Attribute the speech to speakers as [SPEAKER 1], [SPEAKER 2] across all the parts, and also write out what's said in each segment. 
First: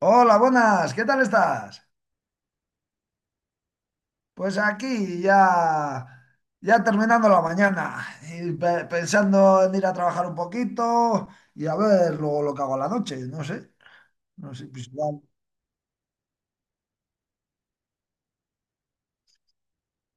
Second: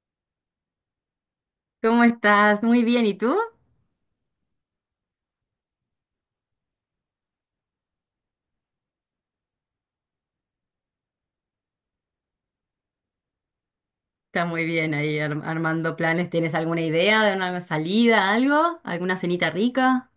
[SPEAKER 1] Hola, buenas, ¿qué tal estás?
[SPEAKER 2] ¿Cómo estás? Muy bien, ¿y tú?
[SPEAKER 1] Pues aquí ya, ya terminando la mañana y pensando en ir a trabajar un poquito y a ver luego lo que hago a la noche, no sé,
[SPEAKER 2] Está muy
[SPEAKER 1] pues
[SPEAKER 2] bien ahí
[SPEAKER 1] igual.
[SPEAKER 2] armando planes. ¿Tienes alguna idea de una salida, algo? ¿Alguna cenita rica?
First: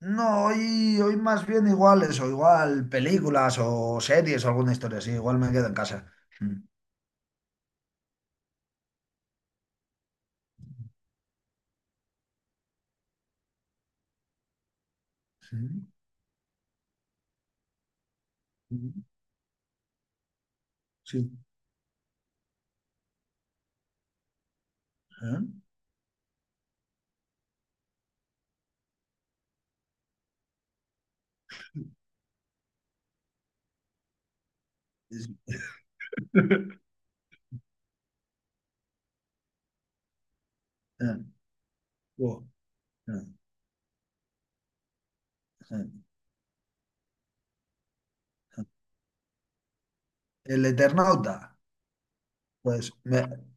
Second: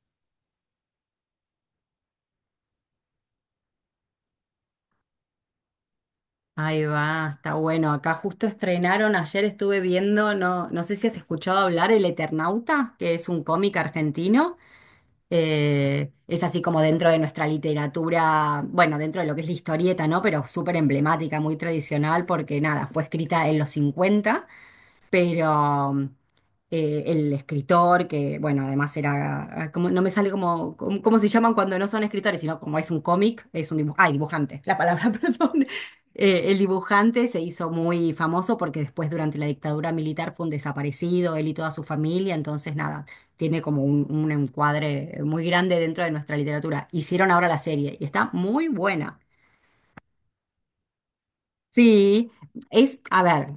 [SPEAKER 1] No, hoy más bien igual eso, igual películas o series o alguna historia así, igual me quedo en casa. Mm,
[SPEAKER 2] Ahí va, está bueno. Acá justo estrenaron, ayer estuve viendo, no, no sé si has escuchado hablar, El Eternauta, que es un cómic argentino.
[SPEAKER 1] Sí,
[SPEAKER 2] Es así como dentro de nuestra literatura, bueno, dentro de lo que es la historieta, ¿no? Pero súper
[SPEAKER 1] sí, sí.
[SPEAKER 2] emblemática, muy tradicional, porque nada, fue escrita en los 50,
[SPEAKER 1] ¿Eh?
[SPEAKER 2] pero el escritor, que bueno, además era, ah, como, no me sale como, cómo se llaman cuando no son escritores, sino como es un cómic, es un dibujante, ay, dibujante, la palabra,
[SPEAKER 1] Sí.
[SPEAKER 2] perdón. El dibujante se hizo muy famoso porque después durante la dictadura militar fue un
[SPEAKER 1] Eh,
[SPEAKER 2] desaparecido, él y toda su familia,
[SPEAKER 1] Oh,
[SPEAKER 2] entonces nada,
[SPEAKER 1] eh,
[SPEAKER 2] tiene como un encuadre muy grande dentro
[SPEAKER 1] eh,
[SPEAKER 2] de nuestra literatura. Hicieron ahora la serie y está
[SPEAKER 1] eh.
[SPEAKER 2] muy buena.
[SPEAKER 1] El Eternauta,
[SPEAKER 2] Sí,
[SPEAKER 1] pues
[SPEAKER 2] es, a
[SPEAKER 1] me...
[SPEAKER 2] ver,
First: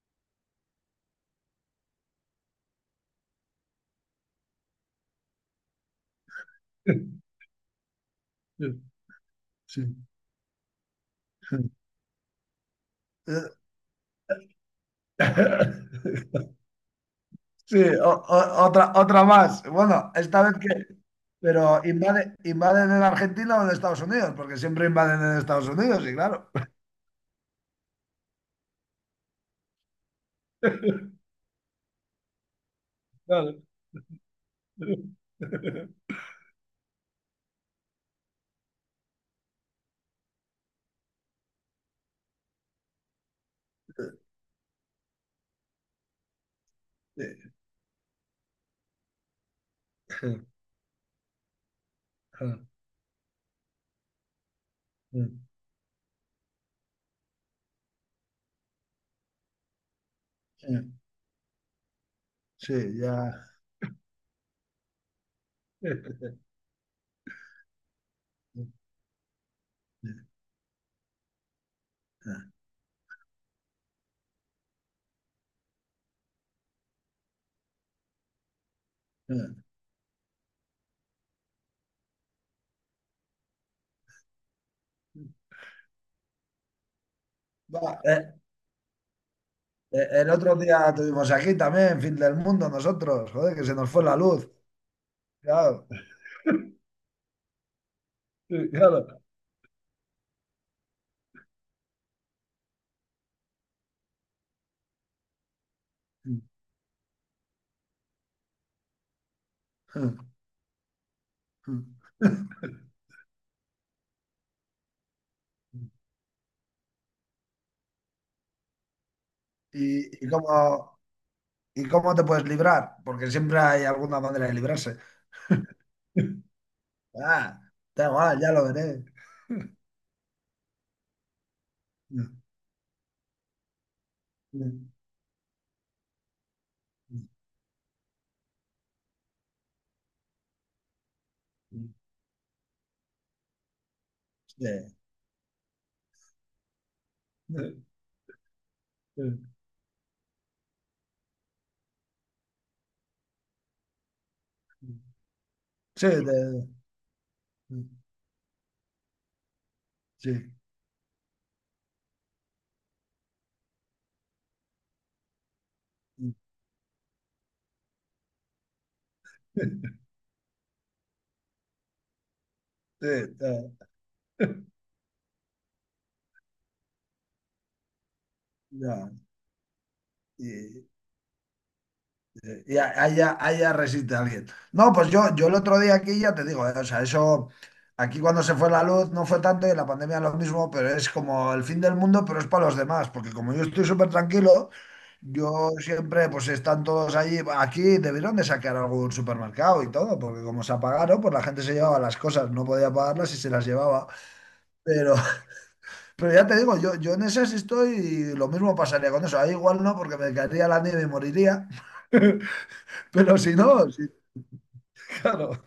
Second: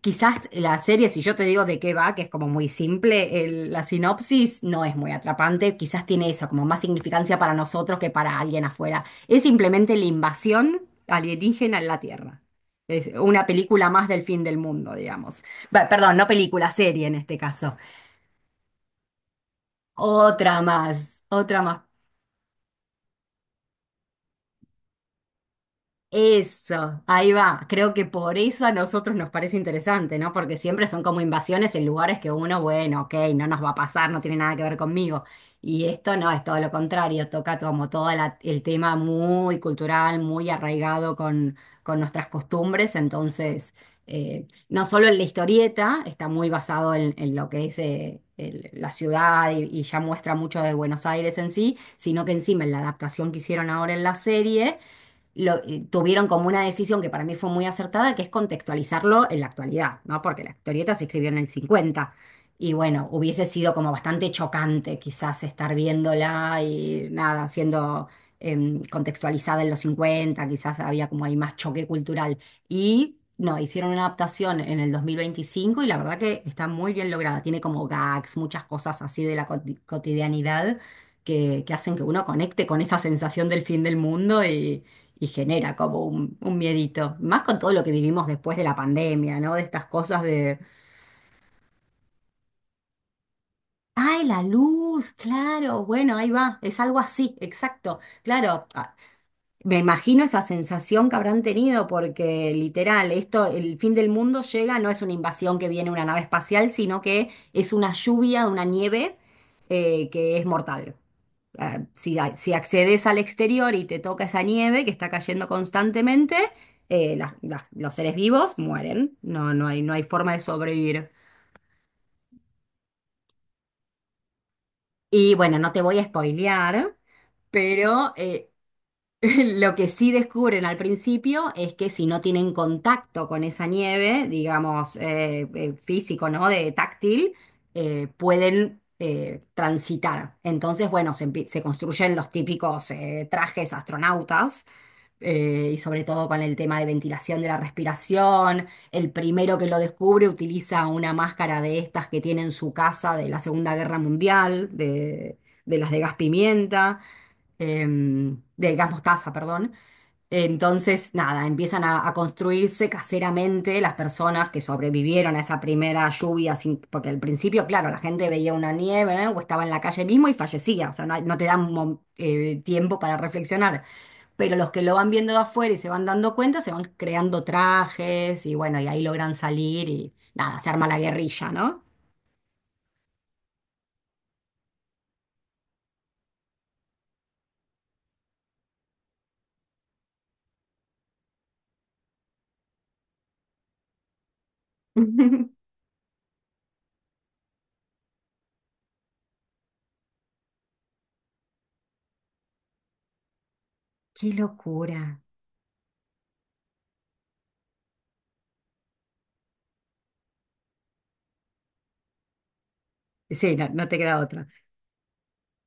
[SPEAKER 2] quizás la serie, si yo te digo de qué va, que es como muy simple, la sinopsis no es muy atrapante, quizás tiene eso, como más significancia para nosotros que para alguien afuera. Es
[SPEAKER 1] Sí.
[SPEAKER 2] simplemente la invasión alienígena en la Tierra. Es una película más del fin del mundo, digamos. Va, perdón, no película, serie en este caso.
[SPEAKER 1] Sí, otra, otra más. Bueno, esta vez
[SPEAKER 2] Otra
[SPEAKER 1] que...
[SPEAKER 2] más, otra
[SPEAKER 1] Pero
[SPEAKER 2] más.
[SPEAKER 1] invaden en Argentina o en Estados Unidos, porque siempre invaden en Estados Unidos, y claro.
[SPEAKER 2] Eso, ahí va. Creo que por eso a nosotros nos parece interesante, ¿no? Porque siempre son como invasiones en lugares que uno, bueno, ok, no nos
[SPEAKER 1] Claro.
[SPEAKER 2] va a pasar, no tiene nada que ver conmigo. Y esto no, es todo lo contrario, toca como todo el tema muy cultural, muy arraigado con nuestras costumbres. Entonces, no solo en la historieta, está muy basado en lo que es la ciudad y ya muestra mucho de Buenos Aires en sí, sino que encima en la adaptación que hicieron ahora en la serie tuvieron como una decisión que para mí fue muy acertada, que es contextualizarlo en la actualidad, ¿no? Porque la historieta se escribió en el 50 y
[SPEAKER 1] Sí,
[SPEAKER 2] bueno,
[SPEAKER 1] ya.
[SPEAKER 2] hubiese sido como bastante chocante quizás estar viéndola y nada, siendo contextualizada en los 50, quizás había como ahí más choque cultural. Y no, hicieron una adaptación en el 2025 y la verdad que está muy bien lograda, tiene como gags, muchas cosas así de la cotidianidad. Que hacen que uno conecte con esa sensación del fin del mundo y genera como un miedito. Más con todo lo que
[SPEAKER 1] Va, eh,
[SPEAKER 2] vivimos después de la pandemia, ¿no? De estas cosas
[SPEAKER 1] el otro
[SPEAKER 2] de,
[SPEAKER 1] día tuvimos aquí también, fin del mundo, nosotros, joder, que se nos fue la
[SPEAKER 2] ay, la
[SPEAKER 1] luz.
[SPEAKER 2] luz, claro,
[SPEAKER 1] Claro.
[SPEAKER 2] bueno, ahí va, es algo así, exacto, claro.
[SPEAKER 1] Sí, claro.
[SPEAKER 2] Me imagino esa sensación que habrán tenido porque literal, esto, el fin del mundo llega, no es una invasión que viene una nave espacial, sino que es una lluvia, una nieve que es mortal. Ah, si, si accedes al exterior y te toca esa nieve que está cayendo constantemente, los seres vivos mueren. No, no hay, no hay
[SPEAKER 1] ¿Y, y
[SPEAKER 2] forma de
[SPEAKER 1] cómo,
[SPEAKER 2] sobrevivir.
[SPEAKER 1] ¿Y cómo te puedes librar? Porque siempre hay alguna manera de librarse.
[SPEAKER 2] Y bueno, no te voy a spoilear,
[SPEAKER 1] Ah, da
[SPEAKER 2] pero
[SPEAKER 1] igual,
[SPEAKER 2] eh,
[SPEAKER 1] ya lo veré.
[SPEAKER 2] lo que sí descubren al principio es que si no tienen contacto con esa nieve,
[SPEAKER 1] Sí,
[SPEAKER 2] digamos, físico, ¿no? De táctil, pueden transitar. Entonces, bueno, se construyen los típicos trajes
[SPEAKER 1] sí,
[SPEAKER 2] astronautas,
[SPEAKER 1] te-
[SPEAKER 2] y sobre todo con el tema de ventilación de la respiración. El
[SPEAKER 1] sí,
[SPEAKER 2] primero que lo descubre utiliza una máscara de estas que tiene en su casa de la Segunda Guerra Mundial, de las de gas pimienta de gas mostaza, perdón. Entonces, nada, empiezan a construirse caseramente las personas que sobrevivieron a esa primera lluvia, sin- porque al principio, claro, la gente veía una nieve, ¿no? O estaba en la calle mismo y fallecía, o sea, no, hay- no te dan tiempo
[SPEAKER 1] sí,
[SPEAKER 2] para
[SPEAKER 1] te-
[SPEAKER 2] reflexionar. Pero los que lo van viendo de afuera y se van dando cuenta, se van creando trajes y bueno, y ahí
[SPEAKER 1] ya,
[SPEAKER 2] logran salir y nada, se
[SPEAKER 1] y-
[SPEAKER 2] arma la guerrilla, ¿no?
[SPEAKER 1] haya, haya resiste alguien. No, pues yo el otro día aquí ya te digo, o sea, eso, aquí cuando se fue la luz no fue tanto y en la pandemia lo mismo, pero es como el fin del mundo, pero es para los demás, porque como yo estoy súper tranquilo, yo siempre, pues están todos allí, aquí debieron de sacar algún supermercado y todo, porque como se apagaron, pues la gente se llevaba las cosas, no podía pagarlas y se las llevaba.
[SPEAKER 2] Qué
[SPEAKER 1] Pero,
[SPEAKER 2] locura.
[SPEAKER 1] pero ya te digo, yo en esas estoy y lo mismo pasaría con eso. Ahí igual no, porque me caería la nieve y moriría. Pero
[SPEAKER 2] Sí,
[SPEAKER 1] si
[SPEAKER 2] no, no
[SPEAKER 1] no,
[SPEAKER 2] te queda otra.
[SPEAKER 1] claro,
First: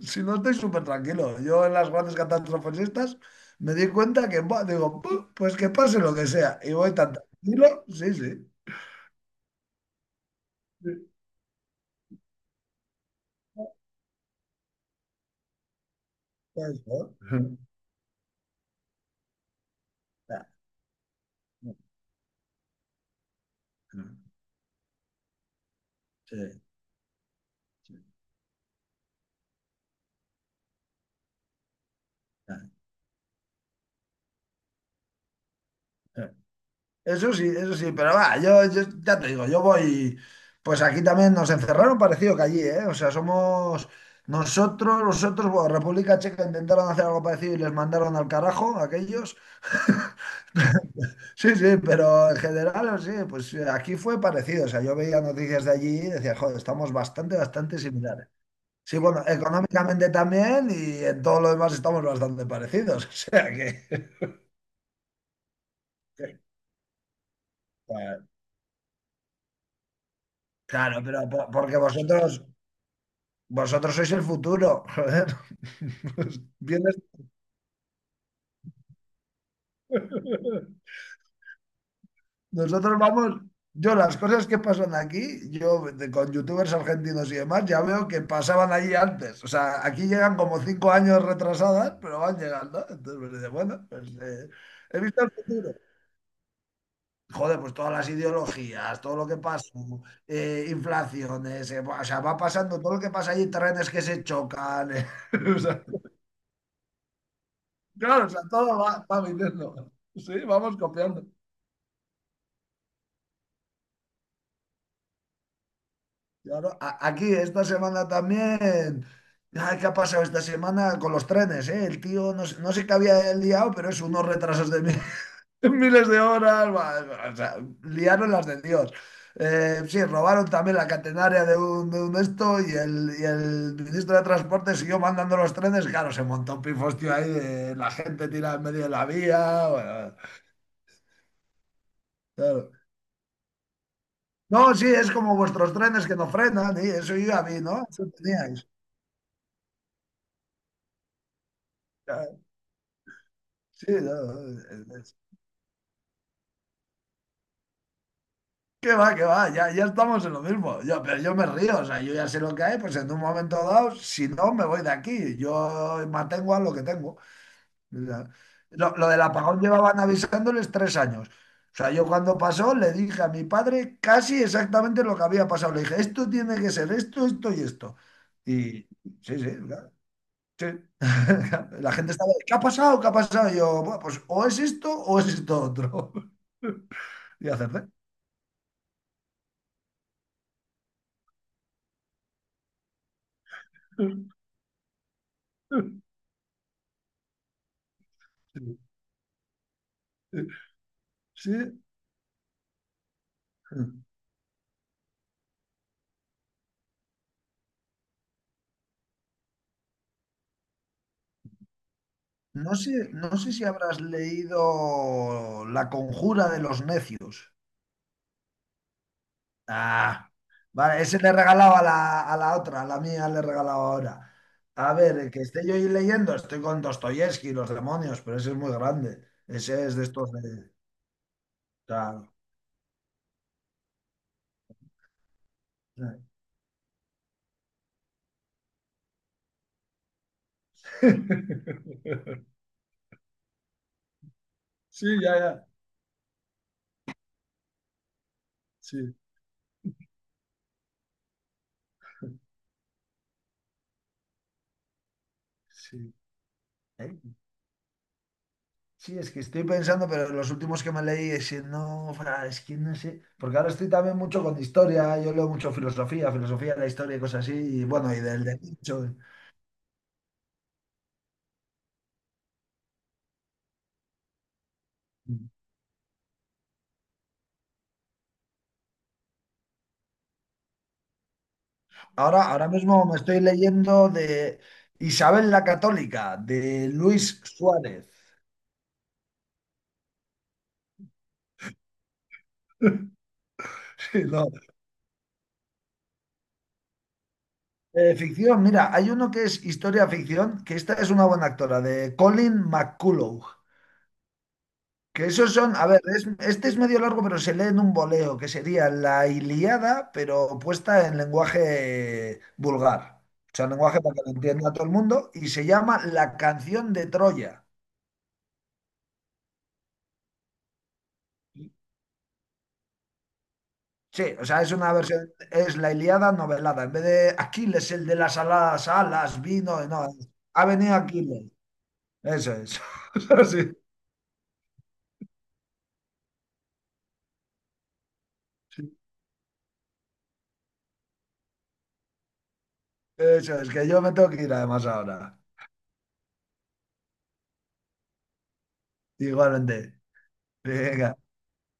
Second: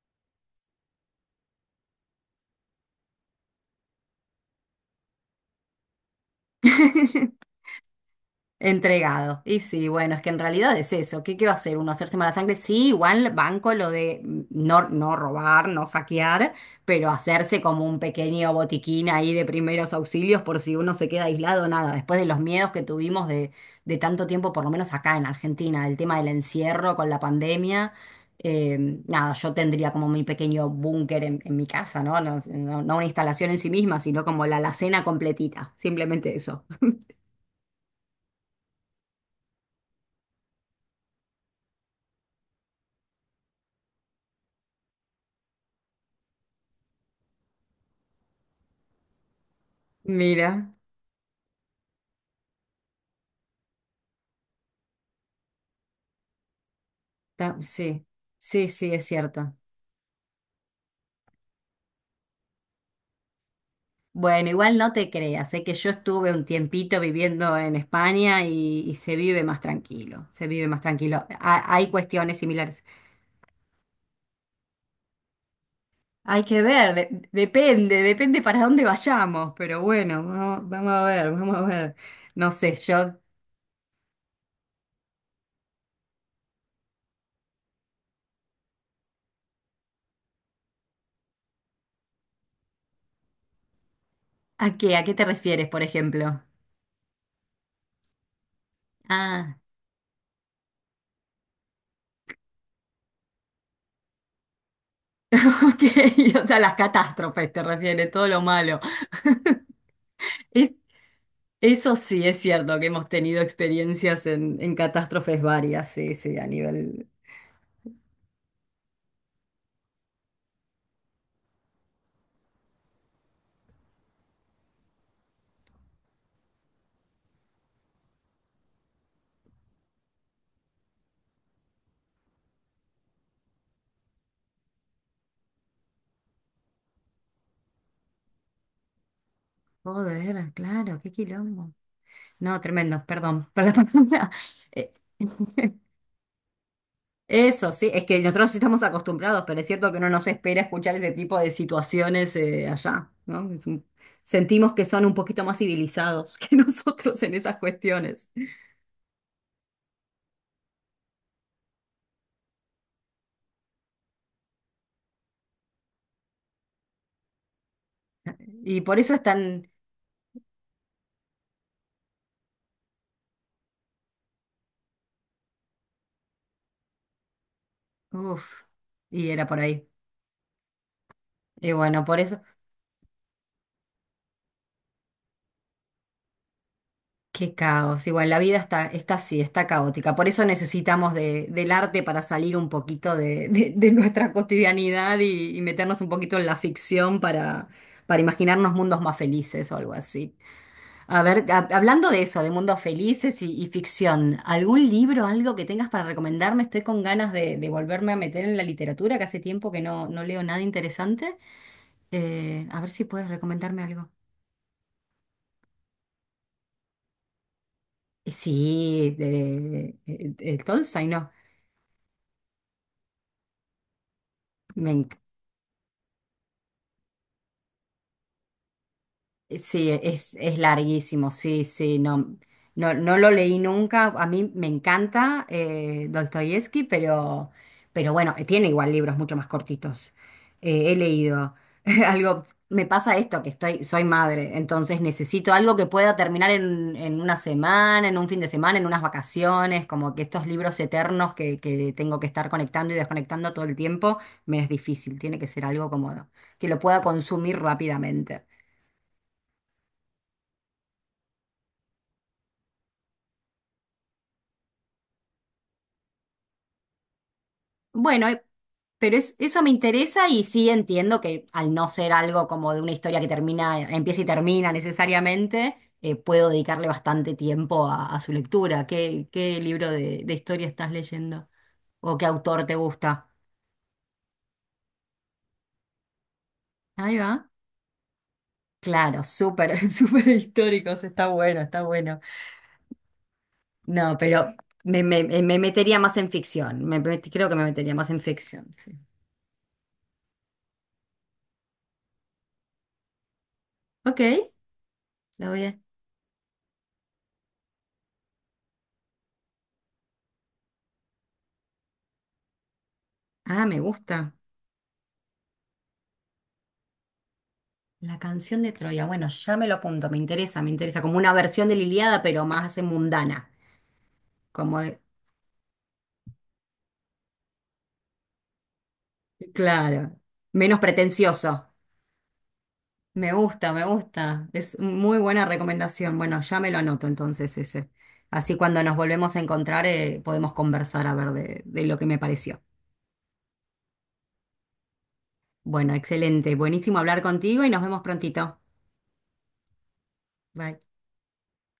[SPEAKER 1] si no estoy súper tranquilo. Yo en las grandes catástrofes estas me di cuenta que, buah, digo, "Pu, pues que pase lo que sea". Y voy tan tranquilo, sí, sí.
[SPEAKER 2] Entregado. Y sí, bueno, es que en realidad es
[SPEAKER 1] Sí,
[SPEAKER 2] eso. ¿Qué, qué va a hacer uno? ¿Hacerse mala sangre? Sí, igual banco lo de no, no robar, no saquear, pero
[SPEAKER 1] eso.
[SPEAKER 2] hacerse como un pequeño botiquín ahí de primeros auxilios por si uno se queda aislado, nada. Después de los miedos que tuvimos de tanto tiempo, por lo menos acá en Argentina, el tema del
[SPEAKER 1] Sí,
[SPEAKER 2] encierro con la pandemia,
[SPEAKER 1] sí.
[SPEAKER 2] eh, nada, yo tendría como mi pequeño búnker en mi casa, ¿no? No, no una instalación en sí misma, sino como la alacena completita. Simplemente eso.
[SPEAKER 1] Eso sí, eso sí, pero va, yo ya te digo, yo voy, pues aquí también nos encerraron parecido que allí, ¿eh? O sea, somos nosotros, nosotros, bueno, República Checa intentaron hacer algo parecido y les mandaron al carajo a aquellos.
[SPEAKER 2] Mira.
[SPEAKER 1] Sí, sí, pero en general, sí, pues aquí fue parecido. O sea, yo veía noticias de allí y decía, joder, estamos bastante, bastante
[SPEAKER 2] Sí,
[SPEAKER 1] similares.
[SPEAKER 2] sí, sí,
[SPEAKER 1] Sí,
[SPEAKER 2] es
[SPEAKER 1] bueno,
[SPEAKER 2] cierto.
[SPEAKER 1] económicamente también y en todo lo demás estamos bastante parecidos. O sea que.
[SPEAKER 2] Bueno, igual no te creas, sé que yo estuve
[SPEAKER 1] que-
[SPEAKER 2] un tiempito viviendo en España y se vive más tranquilo, se vive más
[SPEAKER 1] Claro, pero
[SPEAKER 2] tranquilo.
[SPEAKER 1] porque
[SPEAKER 2] Hay
[SPEAKER 1] vosotros,
[SPEAKER 2] cuestiones similares.
[SPEAKER 1] vosotros sois el futuro, joder.
[SPEAKER 2] Hay que ver,
[SPEAKER 1] Vienes.
[SPEAKER 2] depende, depende para dónde vayamos, pero bueno, vamos, vamos a ver, vamos a ver. No sé,
[SPEAKER 1] Nosotros vamos, yo las cosas que pasan aquí, con youtubers argentinos y demás, ya veo que pasaban allí antes. O sea, aquí llegan como 5 años retrasadas, pero van llegando. Entonces me dice, bueno, pues
[SPEAKER 2] ¿a qué?
[SPEAKER 1] he
[SPEAKER 2] ¿A qué
[SPEAKER 1] visto
[SPEAKER 2] te
[SPEAKER 1] el
[SPEAKER 2] refieres,
[SPEAKER 1] futuro.
[SPEAKER 2] por ejemplo?
[SPEAKER 1] Joder, pues todas las ideologías, todo lo que
[SPEAKER 2] Ah,
[SPEAKER 1] pasa, inflaciones, o sea, va pasando todo lo que pasa allí, trenes que se chocan. O
[SPEAKER 2] ok,
[SPEAKER 1] sea,
[SPEAKER 2] o sea, las catástrofes te refieres,
[SPEAKER 1] claro,
[SPEAKER 2] todo
[SPEAKER 1] o
[SPEAKER 2] lo
[SPEAKER 1] sea,
[SPEAKER 2] malo.
[SPEAKER 1] todo va, va viniendo. Sí, vamos copiando.
[SPEAKER 2] Eso sí es cierto, que hemos tenido experiencias en catástrofes varias, sí, sí, a
[SPEAKER 1] Claro,
[SPEAKER 2] nivel...
[SPEAKER 1] aquí esta semana también. Ay, ¿qué ha pasado esta semana con los trenes, eh? El tío, no sé, no sé qué había liado, pero es unos retrasos de miles de horas. Va, o sea, liaron las de Dios. Sí, robaron también la catenaria de un esto y y el ministro de Transporte siguió mandando los trenes. Claro, se montó un pifostio ahí de la gente tirada en medio de la vía. Bueno,
[SPEAKER 2] Joder, claro, qué quilombo. No,
[SPEAKER 1] claro.
[SPEAKER 2] tremendo, perdón, para la palabra.
[SPEAKER 1] No, sí,
[SPEAKER 2] Eh,
[SPEAKER 1] es como vuestros trenes que no frenan, y eso yo ya vi,
[SPEAKER 2] eso
[SPEAKER 1] ¿no?
[SPEAKER 2] sí, es
[SPEAKER 1] Eso
[SPEAKER 2] que nosotros sí
[SPEAKER 1] teníais.
[SPEAKER 2] estamos acostumbrados, pero es cierto que no nos espera escuchar ese tipo de situaciones allá, ¿no? Es un-
[SPEAKER 1] Sí, no,
[SPEAKER 2] sentimos que
[SPEAKER 1] no,
[SPEAKER 2] son un poquito más civilizados que nosotros en esas cuestiones.
[SPEAKER 1] qué va, ya, ya estamos en lo mismo. Yo, pero yo me río, o sea, yo ya sé lo que hay, pues en un momento dado, si no, me voy de aquí. Yo mantengo a lo que tengo. O sea,
[SPEAKER 2] Y por
[SPEAKER 1] lo
[SPEAKER 2] eso
[SPEAKER 1] del apagón
[SPEAKER 2] están...
[SPEAKER 1] llevaban avisándoles 3 años. O sea, yo cuando pasó le dije a mi padre casi exactamente lo que había pasado. Le dije, esto tiene que ser esto, esto y esto.
[SPEAKER 2] Uf,
[SPEAKER 1] Y
[SPEAKER 2] y
[SPEAKER 1] sí,
[SPEAKER 2] era
[SPEAKER 1] sí,
[SPEAKER 2] por ahí.
[SPEAKER 1] claro, sí.
[SPEAKER 2] Y
[SPEAKER 1] La
[SPEAKER 2] bueno,
[SPEAKER 1] gente
[SPEAKER 2] por
[SPEAKER 1] estaba,
[SPEAKER 2] eso...
[SPEAKER 1] ¿qué ha pasado? ¿Qué ha pasado? Y yo, "Buah, pues o es esto otro". Y
[SPEAKER 2] Qué
[SPEAKER 1] acerté.
[SPEAKER 2] caos. Igual la vida está, está así, está caótica. Por eso necesitamos del arte para salir un poquito de, de nuestra cotidianidad y meternos un poquito en la ficción para imaginarnos mundos más felices o algo así. A ver,
[SPEAKER 1] Sí.
[SPEAKER 2] hablando de eso, de mundos felices y ficción, ¿algún libro, algo que tengas para recomendarme? Estoy con ganas de volverme a meter en la literatura, que hace tiempo que no, no leo nada interesante.
[SPEAKER 1] No
[SPEAKER 2] A ver
[SPEAKER 1] sé,
[SPEAKER 2] si puedes
[SPEAKER 1] no sé si
[SPEAKER 2] recomendarme
[SPEAKER 1] habrás
[SPEAKER 2] algo.
[SPEAKER 1] leído La conjura de los necios.
[SPEAKER 2] Sí, de,
[SPEAKER 1] Ah, vale,
[SPEAKER 2] Tolstoy,
[SPEAKER 1] ese
[SPEAKER 2] ¿no?
[SPEAKER 1] le regalaba a la otra, a la mía le regalaba ahora. A ver, el que esté yo ahí leyendo, estoy con Dostoyevsky, los demonios, pero ese es muy grande. Ese
[SPEAKER 2] Sí,
[SPEAKER 1] es de estos
[SPEAKER 2] es
[SPEAKER 1] de...
[SPEAKER 2] larguísimo, sí, sí,
[SPEAKER 1] claro.
[SPEAKER 2] no, no, no lo leí nunca. A mí me encanta Dostoyevsky, pero bueno, tiene igual libros mucho más cortitos. He leído algo, me pasa esto, que estoy, soy madre, entonces
[SPEAKER 1] Sí, ya,
[SPEAKER 2] necesito
[SPEAKER 1] ya.
[SPEAKER 2] algo que pueda terminar en una semana, en un fin de semana, en
[SPEAKER 1] Sí,
[SPEAKER 2] unas vacaciones, como que estos libros eternos que tengo que estar conectando y desconectando todo el tiempo, me es difícil, tiene que ser algo
[SPEAKER 1] sí.
[SPEAKER 2] como que lo pueda
[SPEAKER 1] ¿Eh?
[SPEAKER 2] consumir rápidamente.
[SPEAKER 1] Sí, es que estoy pensando, pero los últimos que me leí, es que no, es que no sé, porque ahora estoy también mucho con historia, yo leo mucho filosofía, filosofía de la historia y cosas así, y bueno, y
[SPEAKER 2] Bueno,
[SPEAKER 1] del derecho.
[SPEAKER 2] pero eso me interesa y sí entiendo que al no ser algo como de una historia que termina, empieza y termina necesariamente, puedo dedicarle bastante tiempo a su lectura. ¿Qué, qué libro de historia estás leyendo? ¿O qué autor
[SPEAKER 1] Ahora
[SPEAKER 2] te
[SPEAKER 1] mismo me
[SPEAKER 2] gusta?
[SPEAKER 1] estoy leyendo de Isabel la Católica, de
[SPEAKER 2] Ahí va.
[SPEAKER 1] Luis Suárez.
[SPEAKER 2] Claro, súper, súper históricos, está bueno, está bueno. No,
[SPEAKER 1] Sí, no.
[SPEAKER 2] pero me, me metería más en ficción. Creo que me metería más en
[SPEAKER 1] Ficción,
[SPEAKER 2] ficción,
[SPEAKER 1] mira,
[SPEAKER 2] sí.
[SPEAKER 1] hay uno que es historia ficción, que esta es una buena actora, de Colin McCullough.
[SPEAKER 2] Ok,
[SPEAKER 1] Que
[SPEAKER 2] la
[SPEAKER 1] esos
[SPEAKER 2] voy
[SPEAKER 1] son,
[SPEAKER 2] a...
[SPEAKER 1] a ver, este es medio largo, pero se lee en un voleo, que sería la Ilíada, pero puesta en lenguaje vulgar. O
[SPEAKER 2] Ah,
[SPEAKER 1] sea,
[SPEAKER 2] me
[SPEAKER 1] lenguaje para que lo
[SPEAKER 2] gusta.
[SPEAKER 1] entienda todo el mundo, y se llama La canción de Troya.
[SPEAKER 2] La canción de Troya. Bueno, ya me lo apunto, me interesa, me interesa. Como una versión de la Ilíada, pero más mundana.
[SPEAKER 1] Sí, o sea, es
[SPEAKER 2] Como
[SPEAKER 1] una versión, es la Ilíada novelada. En vez de Aquiles, el de las aladas alas, vino, no,
[SPEAKER 2] claro,
[SPEAKER 1] ha
[SPEAKER 2] menos
[SPEAKER 1] venido Aquiles.
[SPEAKER 2] pretencioso.
[SPEAKER 1] Eso es.
[SPEAKER 2] Me
[SPEAKER 1] Eso sí,
[SPEAKER 2] gusta, me gusta. Es muy buena recomendación. Bueno, ya me lo anoto entonces ese. Así cuando
[SPEAKER 1] sí.
[SPEAKER 2] nos volvemos a encontrar podemos conversar a ver de lo que me pareció.
[SPEAKER 1] Eso es, que yo me tengo que ir además ahora.
[SPEAKER 2] Bueno, excelente. Buenísimo hablar contigo y nos vemos prontito.
[SPEAKER 1] Igualmente.
[SPEAKER 2] Bye.
[SPEAKER 1] Venga.